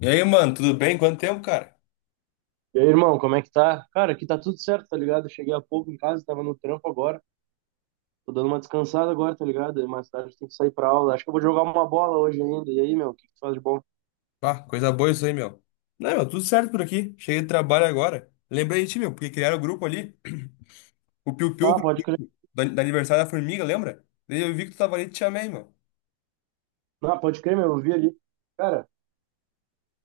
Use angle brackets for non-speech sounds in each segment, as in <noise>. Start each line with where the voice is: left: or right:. left: E aí, mano, tudo bem? Quanto tempo, cara?
right: E aí, irmão, como é que tá? Cara, aqui tá tudo certo, tá ligado? Eu cheguei há pouco em casa, tava no trampo agora. Tô dando uma descansada agora, tá ligado? Mais tarde tem que sair pra aula. Acho que eu vou jogar uma bola hoje ainda. E aí, meu, o que que tu faz de bom?
left: Ah, coisa boa isso aí, meu. Não, meu, tudo certo por aqui. Cheguei do trabalho agora. Lembrei de ti, meu, porque criaram o grupo ali, o Piu Piu,
right: Ah, pode crer.
left: do aniversário da formiga, lembra? Daí eu vi que tu tava ali e te chamei, meu.
right: Ah, pode crer, meu, eu vi ali. Cara,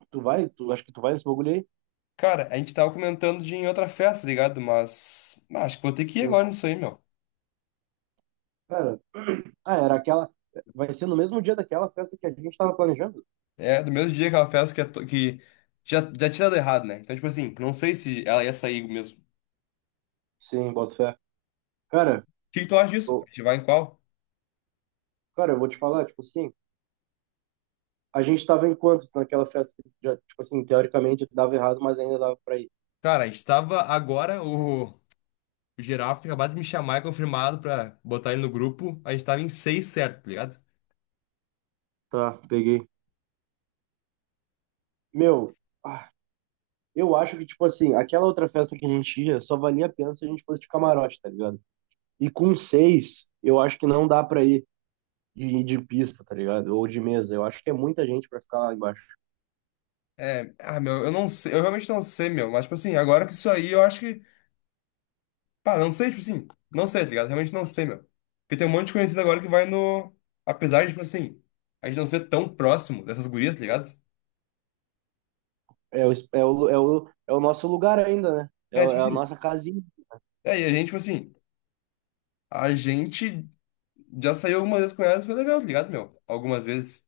right: tu vai? Tu, acho que tu vai nesse bagulho aí?
left: Cara, a gente tava comentando de ir em outra festa, tá ligado? Mas, ah, acho que vou ter que ir
right: Sim.
left: agora nisso aí, meu.
right: Cara, <clears throat> ah, era aquela. Vai ser no mesmo dia daquela festa que a gente tava planejando?
left: É, do mesmo dia aquela festa que, que já tinha dado errado, né? Então, tipo assim, não sei se ela ia sair mesmo.
right: Sim, boto fé. Cara,
left: O que que tu acha disso? A
right: eu-
left: gente vai em qual?
right: cara, eu vou te falar, tipo assim, a gente tava em quanto naquela festa que já, tipo assim, teoricamente dava errado, mas ainda dava pra ir.
left: Cara, a gente tava agora, o. O Girafa tinha acabado de me chamar e confirmado pra botar ele no grupo. A gente tava em seis certo, tá ligado?
right: Tá, peguei. Meu, ah, eu acho que, tipo assim, aquela outra festa que a gente ia só valia a pena se a gente fosse de camarote, tá ligado? E com seis, eu acho que não dá pra ir de pista, tá ligado? Ou de mesa. Eu acho que é muita gente pra ficar lá embaixo.
left: É, ah, meu, eu não sei, eu realmente não sei, meu. Mas, tipo assim, agora que isso aí, eu acho que. Pá, não sei, tipo assim, não sei, tá ligado? Realmente não sei, meu. Porque tem um monte de conhecido agora que vai no. Apesar de, tipo assim, a gente não ser tão próximo dessas gurias, tá ligado?
right: É o, es- é o, é o, é o nosso lugar ainda, né? É,
left: É, tipo
right: é a
left: assim.
right: nossa casinha.
left: É, e a gente, tipo assim, a gente já saiu algumas vezes com elas, foi legal, tá ligado, meu? Algumas vezes.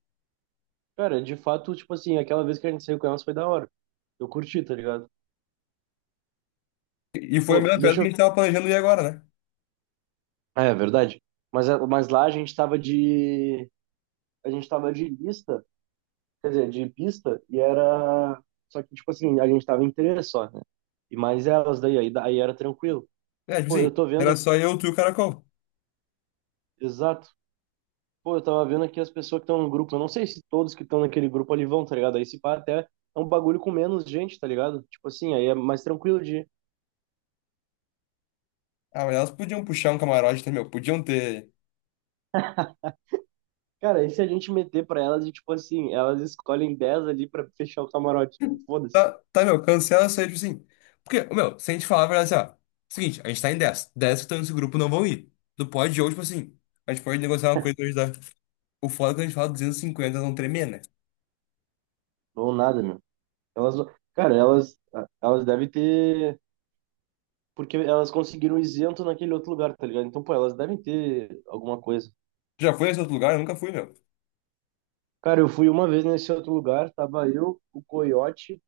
right: Cara, de fato, tipo assim, aquela vez que a gente saiu com elas foi da hora. Eu curti, tá ligado?
left: E foi a
right: Pô,
left: mesma festa
right: deixa
left: que
right: eu.
left: a gente tava planejando ir agora, né?
right: É, é verdade. Mas, mas lá a gente tava de. A gente tava de lista. Quer dizer, de pista, e era. Só que, tipo assim, a gente tava em três só, né? E mais elas daí, aí era tranquilo.
left: É, tipo
right: Pô,
left: assim,
right: eu tô vendo
left: era
right: aqui,
left: só eu, tu e o Caracol.
right: exato. Pô, eu tava vendo aqui as pessoas que estão no grupo. Eu não sei se todos que estão naquele grupo ali vão, tá ligado? Aí se pá até é um bagulho com menos gente, tá ligado? Tipo assim, aí é mais tranquilo de ir.
left: Ah, mas elas podiam puxar um camarote, tá, meu? Podiam ter.
right: Cara, e se a gente meter pra elas e, tipo assim, elas escolhem 10 ali pra fechar o camarote? Foda-se.
left: Tá, tá, meu, cancela isso aí, tipo assim. Porque, meu, se a gente falar a verdade assim, ó. Seguinte, a gente tá em 10. 10 que estão nesse grupo não vão ir. Do pod de hoje, tipo assim. A gente pode negociar uma coisa hoje da. O foda é que a gente fala 250 não tremer, né?
right: Ou nada, meu. Elas, cara, elas devem ter porque elas conseguiram isento naquele outro lugar, tá ligado? Então, pô, elas devem ter alguma coisa.
left: Já foi nesse outro lugar? Eu nunca fui, meu.
right: Cara, eu fui uma vez nesse outro lugar, tava eu, o Coiote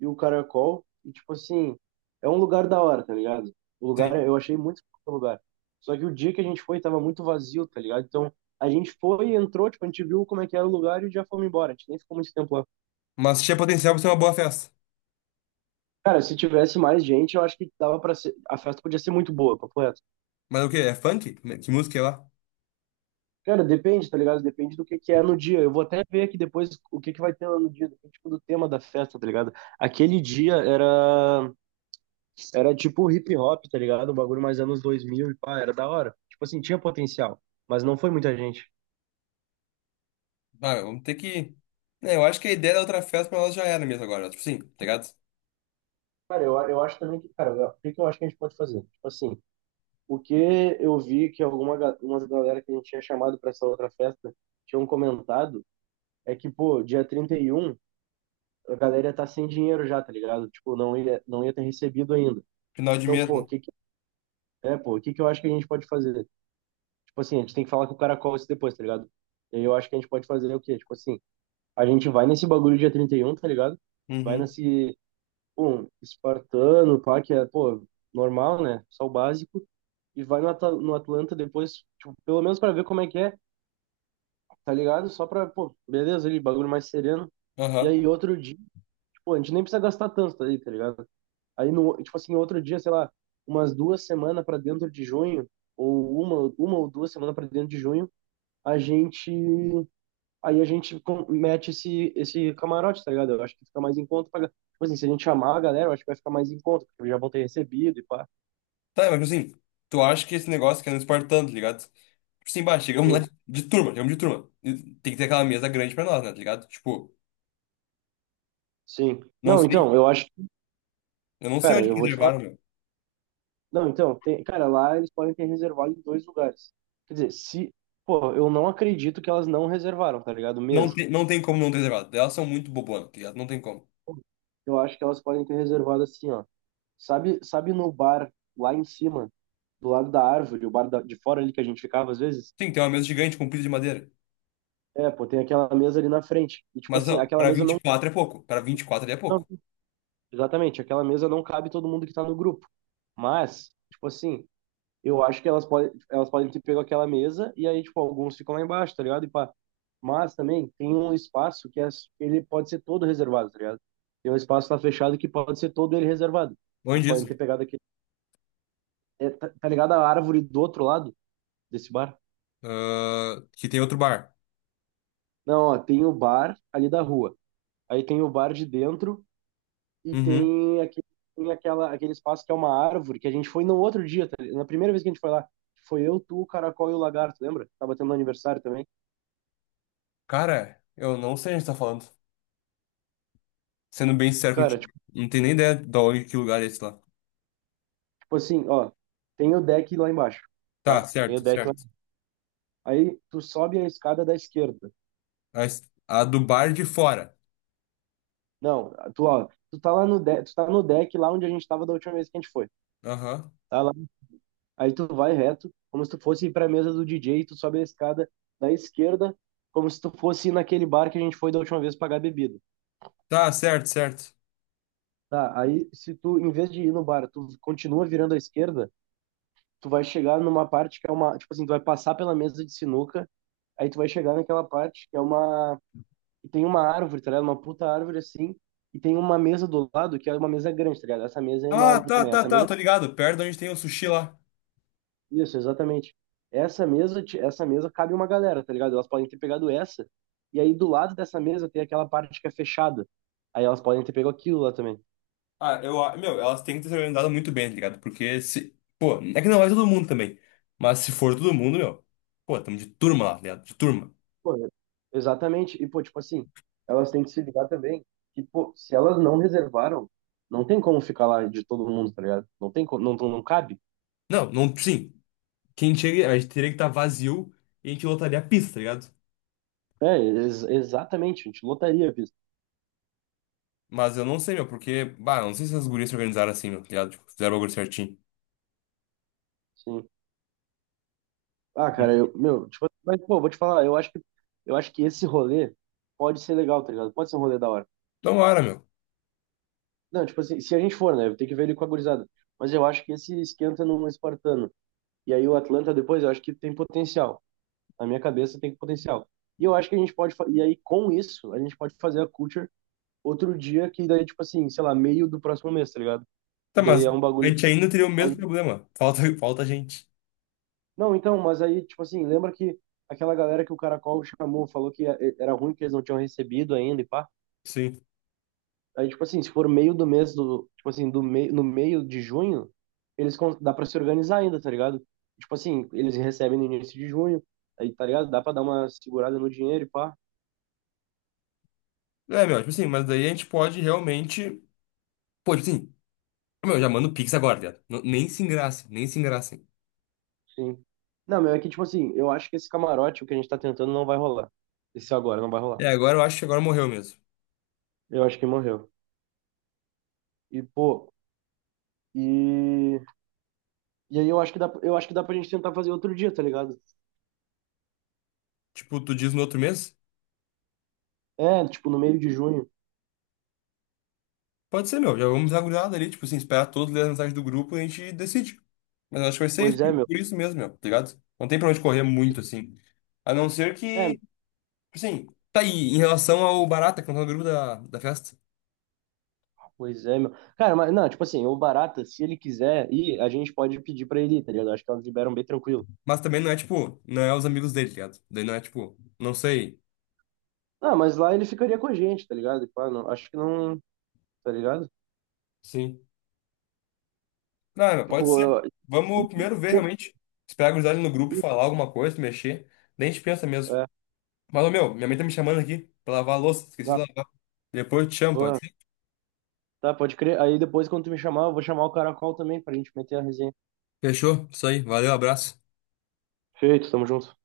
right: e o Caracol, e tipo assim, é um lugar da hora, tá ligado? O lugar,
left: Sim.
right: eu achei muito foda o lugar. Só que o dia que a gente foi tava muito vazio, tá ligado? Então, a gente foi e entrou, tipo, a gente viu como é que era o lugar e já fomos embora. A gente nem ficou muito tempo lá.
left: Mas tinha potencial pra ser uma boa festa.
right: Cara, se tivesse mais gente, eu acho que dava pra ser, a festa podia ser muito boa, papo reto.
left: Mas o quê? É funk? Que música é lá?
right: Cara, depende, tá ligado? Depende do que é no dia. Eu vou até ver aqui depois o que que vai ter lá no dia, depende, tipo do tema da festa, tá ligado? Aquele dia era era tipo hip hop, tá ligado? Um bagulho mais anos 2000 e pá, era da hora. Tipo assim, tinha potencial, mas não foi muita gente.
left: Ah, meu, vamos ter que. É, eu acho que a ideia da outra festa pra nós já era mesmo agora. Tipo assim, tá ligado?
right: Cara, eu acho também que, cara, o que que eu acho que a gente pode fazer? Tipo assim, o que eu vi que umas galera que a gente tinha chamado pra essa outra festa tinham comentado é que, pô, dia 31 a galera ia tá sem dinheiro já, tá ligado? Tipo, não ia ter recebido ainda.
left: Final de
right: Então,
left: mês,
right: pô, o
left: né?
right: que que, é, pô, o que que eu acho que a gente pode fazer? Tipo assim, a gente tem que falar com o caracol isso depois, tá ligado? E aí eu acho que a gente pode fazer o quê? Tipo assim, a gente vai nesse bagulho dia 31 tá ligado? Vai
left: Uhum.
right: nesse, um, espartano, pá, que é, pô, normal, né? Só o básico. E vai no, no Atlanta depois, tipo, pelo menos pra ver como é que é, tá ligado? Só pra, pô, beleza, ali, bagulho mais sereno. E
left: Aham.
right: aí outro dia, tipo, a gente nem precisa gastar tanto, tá aí, tá ligado? Aí, no, tipo assim, outro dia, sei lá, umas 2 semanas para dentro de junho, ou uma ou 2 semanas para dentro de junho, a gente. Aí a gente mete esse, esse camarote, tá ligado? Eu acho que fica mais em conta. Pra, tipo assim, se a gente chamar a galera, eu acho que vai ficar mais em conta, porque já vão ter recebido e pá.
left: Tá, mas tipo assim, tu acha que esse negócio que é no Espartano, tá ligado? Tipo assim, bah, chegamos lá de,
right: Sim,
left: de turma, chegamos de turma. E tem que ter aquela mesa grande pra nós, né, tá ligado? Tipo,
right: sim.
left: não
right: Não,
left: sei,
right: então, eu acho.
left: eu não sei
right: Cara,
left: onde
right: eu
left: que
right: vou te falar.
left: reservaram, meu.
right: Não, então, tem, cara, lá eles podem ter reservado em dois lugares. Quer dizer, se. Pô, eu não acredito que elas não reservaram, tá ligado?
left: Não
right: Mesa.
left: tem, não tem como não ter reservado. Elas são muito bobonas, tá ligado? Não tem como.
right: Eu acho que elas podem ter reservado assim, ó. Sabe, sabe no bar lá em cima, do lado da árvore, o bar de fora ali que a gente ficava às vezes?
left: Sim, tem uma mesa gigante com pilha de madeira.
right: É, pô, tem aquela mesa ali na frente. E tipo
left: Mas,
right: assim,
left: ó,
right: aquela
left: pra
right: mesa
left: vinte e
right: não,
left: quatro é pouco. Pra 24 ali é
right: não,
left: pouco.
right: exatamente, aquela mesa não cabe todo mundo que tá no grupo. Mas, tipo assim, eu acho que elas podem ter pego aquela mesa e aí, tipo, alguns ficam lá embaixo, tá ligado? E pá. Mas também tem um espaço que é, ele pode ser todo reservado, tá ligado? Tem um espaço lá fechado que pode ser todo ele reservado.
left: Longe
right: Elas podem
left: disso.
right: ter pegado aquele é, tá ligado a árvore do outro lado desse bar?
left: Ah, que tem outro bar.
right: Não, ó, tem o bar ali da rua. Aí tem o bar de dentro e
left: Uhum.
right: tem aquele, tem aquela, aquele espaço que é uma árvore que a gente foi no outro dia, na primeira vez que a gente foi lá. Foi eu, tu, o Caracol e o Lagarto, lembra? Tava tendo aniversário também.
left: Cara, eu não sei onde tá falando. Sendo bem sincero
right: Cara,
left: contigo.
right: tipo,
left: Não tenho nem ideia de onde, que lugar é esse lá.
right: tipo assim, ó, tem o deck lá embaixo,
left: Tá,
right: tá? Tem o
left: certo,
right: deck lá.
left: certo.
right: Aí tu sobe a escada da esquerda.
left: A, a do bar de fora.
right: Não, tu, ó, tu tá lá no deck, tu tá no deck lá onde a gente tava da última vez que a gente foi.
left: Aham.
right: Tá lá. Aí tu vai reto, como se tu fosse ir pra mesa do DJ, e tu sobe a escada da esquerda, como se tu fosse ir naquele bar que a gente foi da última vez pagar bebida.
left: Tá, certo, certo.
right: Tá, aí se tu, em vez de ir no bar, tu continua virando à esquerda, tu vai chegar numa parte que é uma, tipo assim, tu vai passar pela mesa de sinuca, aí tu vai chegar naquela parte que é uma, que tem uma árvore, tá ligado? Uma puta árvore assim, e tem uma mesa do lado que é uma mesa grande, tá ligado? Essa mesa é
left: Ah,
right: enorme
left: tá,
right: também,
left: tá,
right: essa
left: tá,
right: mesa.
left: tô ligado. Perto de onde tem o sushi lá.
right: Isso, exatamente. Essa mesa cabe uma galera, tá ligado? Elas podem ter pegado essa, e aí do lado dessa mesa tem aquela parte que é fechada. Aí elas podem ter pego aquilo lá também.
left: Ah, eu, meu, elas têm que ter se organizado muito bem, tá ligado? Porque se. Pô, é que não é todo mundo também. Mas se for todo mundo, meu. Pô, tamo de turma lá, tá ligado? De turma.
right: Pô, exatamente. E, pô, tipo assim, elas têm que se ligar também que, pô, se elas não reservaram, não tem como ficar lá de todo mundo, tá ligado? Não tem como, não, não cabe.
left: Não, não, sim. Quem chega, a gente teria que estar vazio e a gente lotaria a pista, tá ligado?
right: É, exatamente, a gente lotaria a.
left: Mas eu não sei, meu, porque. Bah, não sei se as gurias se organizaram assim, meu, tá ligado? Tipo, fizeram o bagulho certinho.
right: Sim. Ah, cara, eu, meu, tipo, mas, pô, vou te falar, eu acho que esse rolê pode ser legal, tá ligado? Pode ser um rolê da hora.
left: Tomara, meu.
right: Não, tipo assim, se a gente for, né? Eu tenho que ver ele com a gurizada. Mas eu acho que esse esquenta no espartano. E aí o Atlanta depois, eu acho que tem potencial. Na minha cabeça tem potencial. E eu acho que a gente pode. Fa- E aí com isso, a gente pode fazer a culture outro dia, que daí, tipo assim, sei lá, meio do próximo mês, tá ligado? Que
left: Tá,
right: daí
left: mas
right: é um
left: a
right: bagulho.
left: gente ainda teria o
right: Mas-
left: mesmo problema. Falta, <laughs> falta gente.
right: Não, então, mas aí, tipo assim, lembra que aquela galera que o Caracol chamou, falou que era ruim, que eles não tinham recebido ainda e pá.
left: Sim.
right: Aí, tipo assim, se for meio do mês tipo assim, do meio, no meio de junho, eles dá pra se organizar ainda, tá ligado? Tipo assim, eles recebem no início de junho, aí, tá ligado? Dá pra dar uma segurada no dinheiro e pá,
left: É, meu, tipo assim, mas daí a gente pode realmente. Pô, tipo assim, meu, já manda o Pix agora, viado. Nem se engraça, nem se engraçem.
right: sim. Não, meu, é que, tipo assim, eu acho que esse camarote, o que a gente tá tentando, não vai rolar. Esse agora não vai rolar.
left: É, agora eu acho que agora morreu mesmo.
right: Eu acho que morreu. E, pô, e... E aí eu acho que dá, eu acho que dá pra gente tentar fazer outro dia, tá ligado?
left: Tipo, tu diz no outro mês?
right: É, tipo, no meio de junho.
left: Pode ser, meu. Já vamos dar uma olhada ali, tipo assim, esperar todos lerem a mensagem do grupo e a gente decide. Mas eu acho que vai ser isso,
right: Pois é, meu.
left: por isso mesmo, meu, tá ligado? Não tem pra onde correr muito, assim. A não ser
right: É,
left: que, tipo assim, tá aí, em relação ao Barata, que não tá no grupo da festa.
right: Pois é, meu. Cara, mas não, tipo assim, o Barata, se ele quiser ir, a gente pode pedir pra ele ir, tá ligado? Acho que elas liberam bem tranquilo.
left: Mas também não é, tipo, não é os amigos dele, tá ligado? Daí não é, tipo, não sei.
right: Ah, mas lá ele ficaria com a gente, tá ligado? Tipo, ah, não, acho que não, tá ligado?
left: Sim. Não, pode
right: Tipo,
left: ser. Vamos primeiro ver
right: se-
left: realmente. Esperar a gurizada ali no grupo falar alguma coisa, mexer. Daí a gente pensa mesmo.
right: é,
left: Mas, ô, meu, minha mãe tá me chamando aqui pra lavar a louça. Esqueci de
right: ah,
left: lavar. Depois eu te chamo, pode
right: porra,
left: ser?
right: tá, pode crer. Aí depois, quando tu me chamar, eu vou chamar o Caracol também pra gente meter a resenha.
left: Fechou. Isso aí. Valeu, abraço.
right: Feito, tamo junto.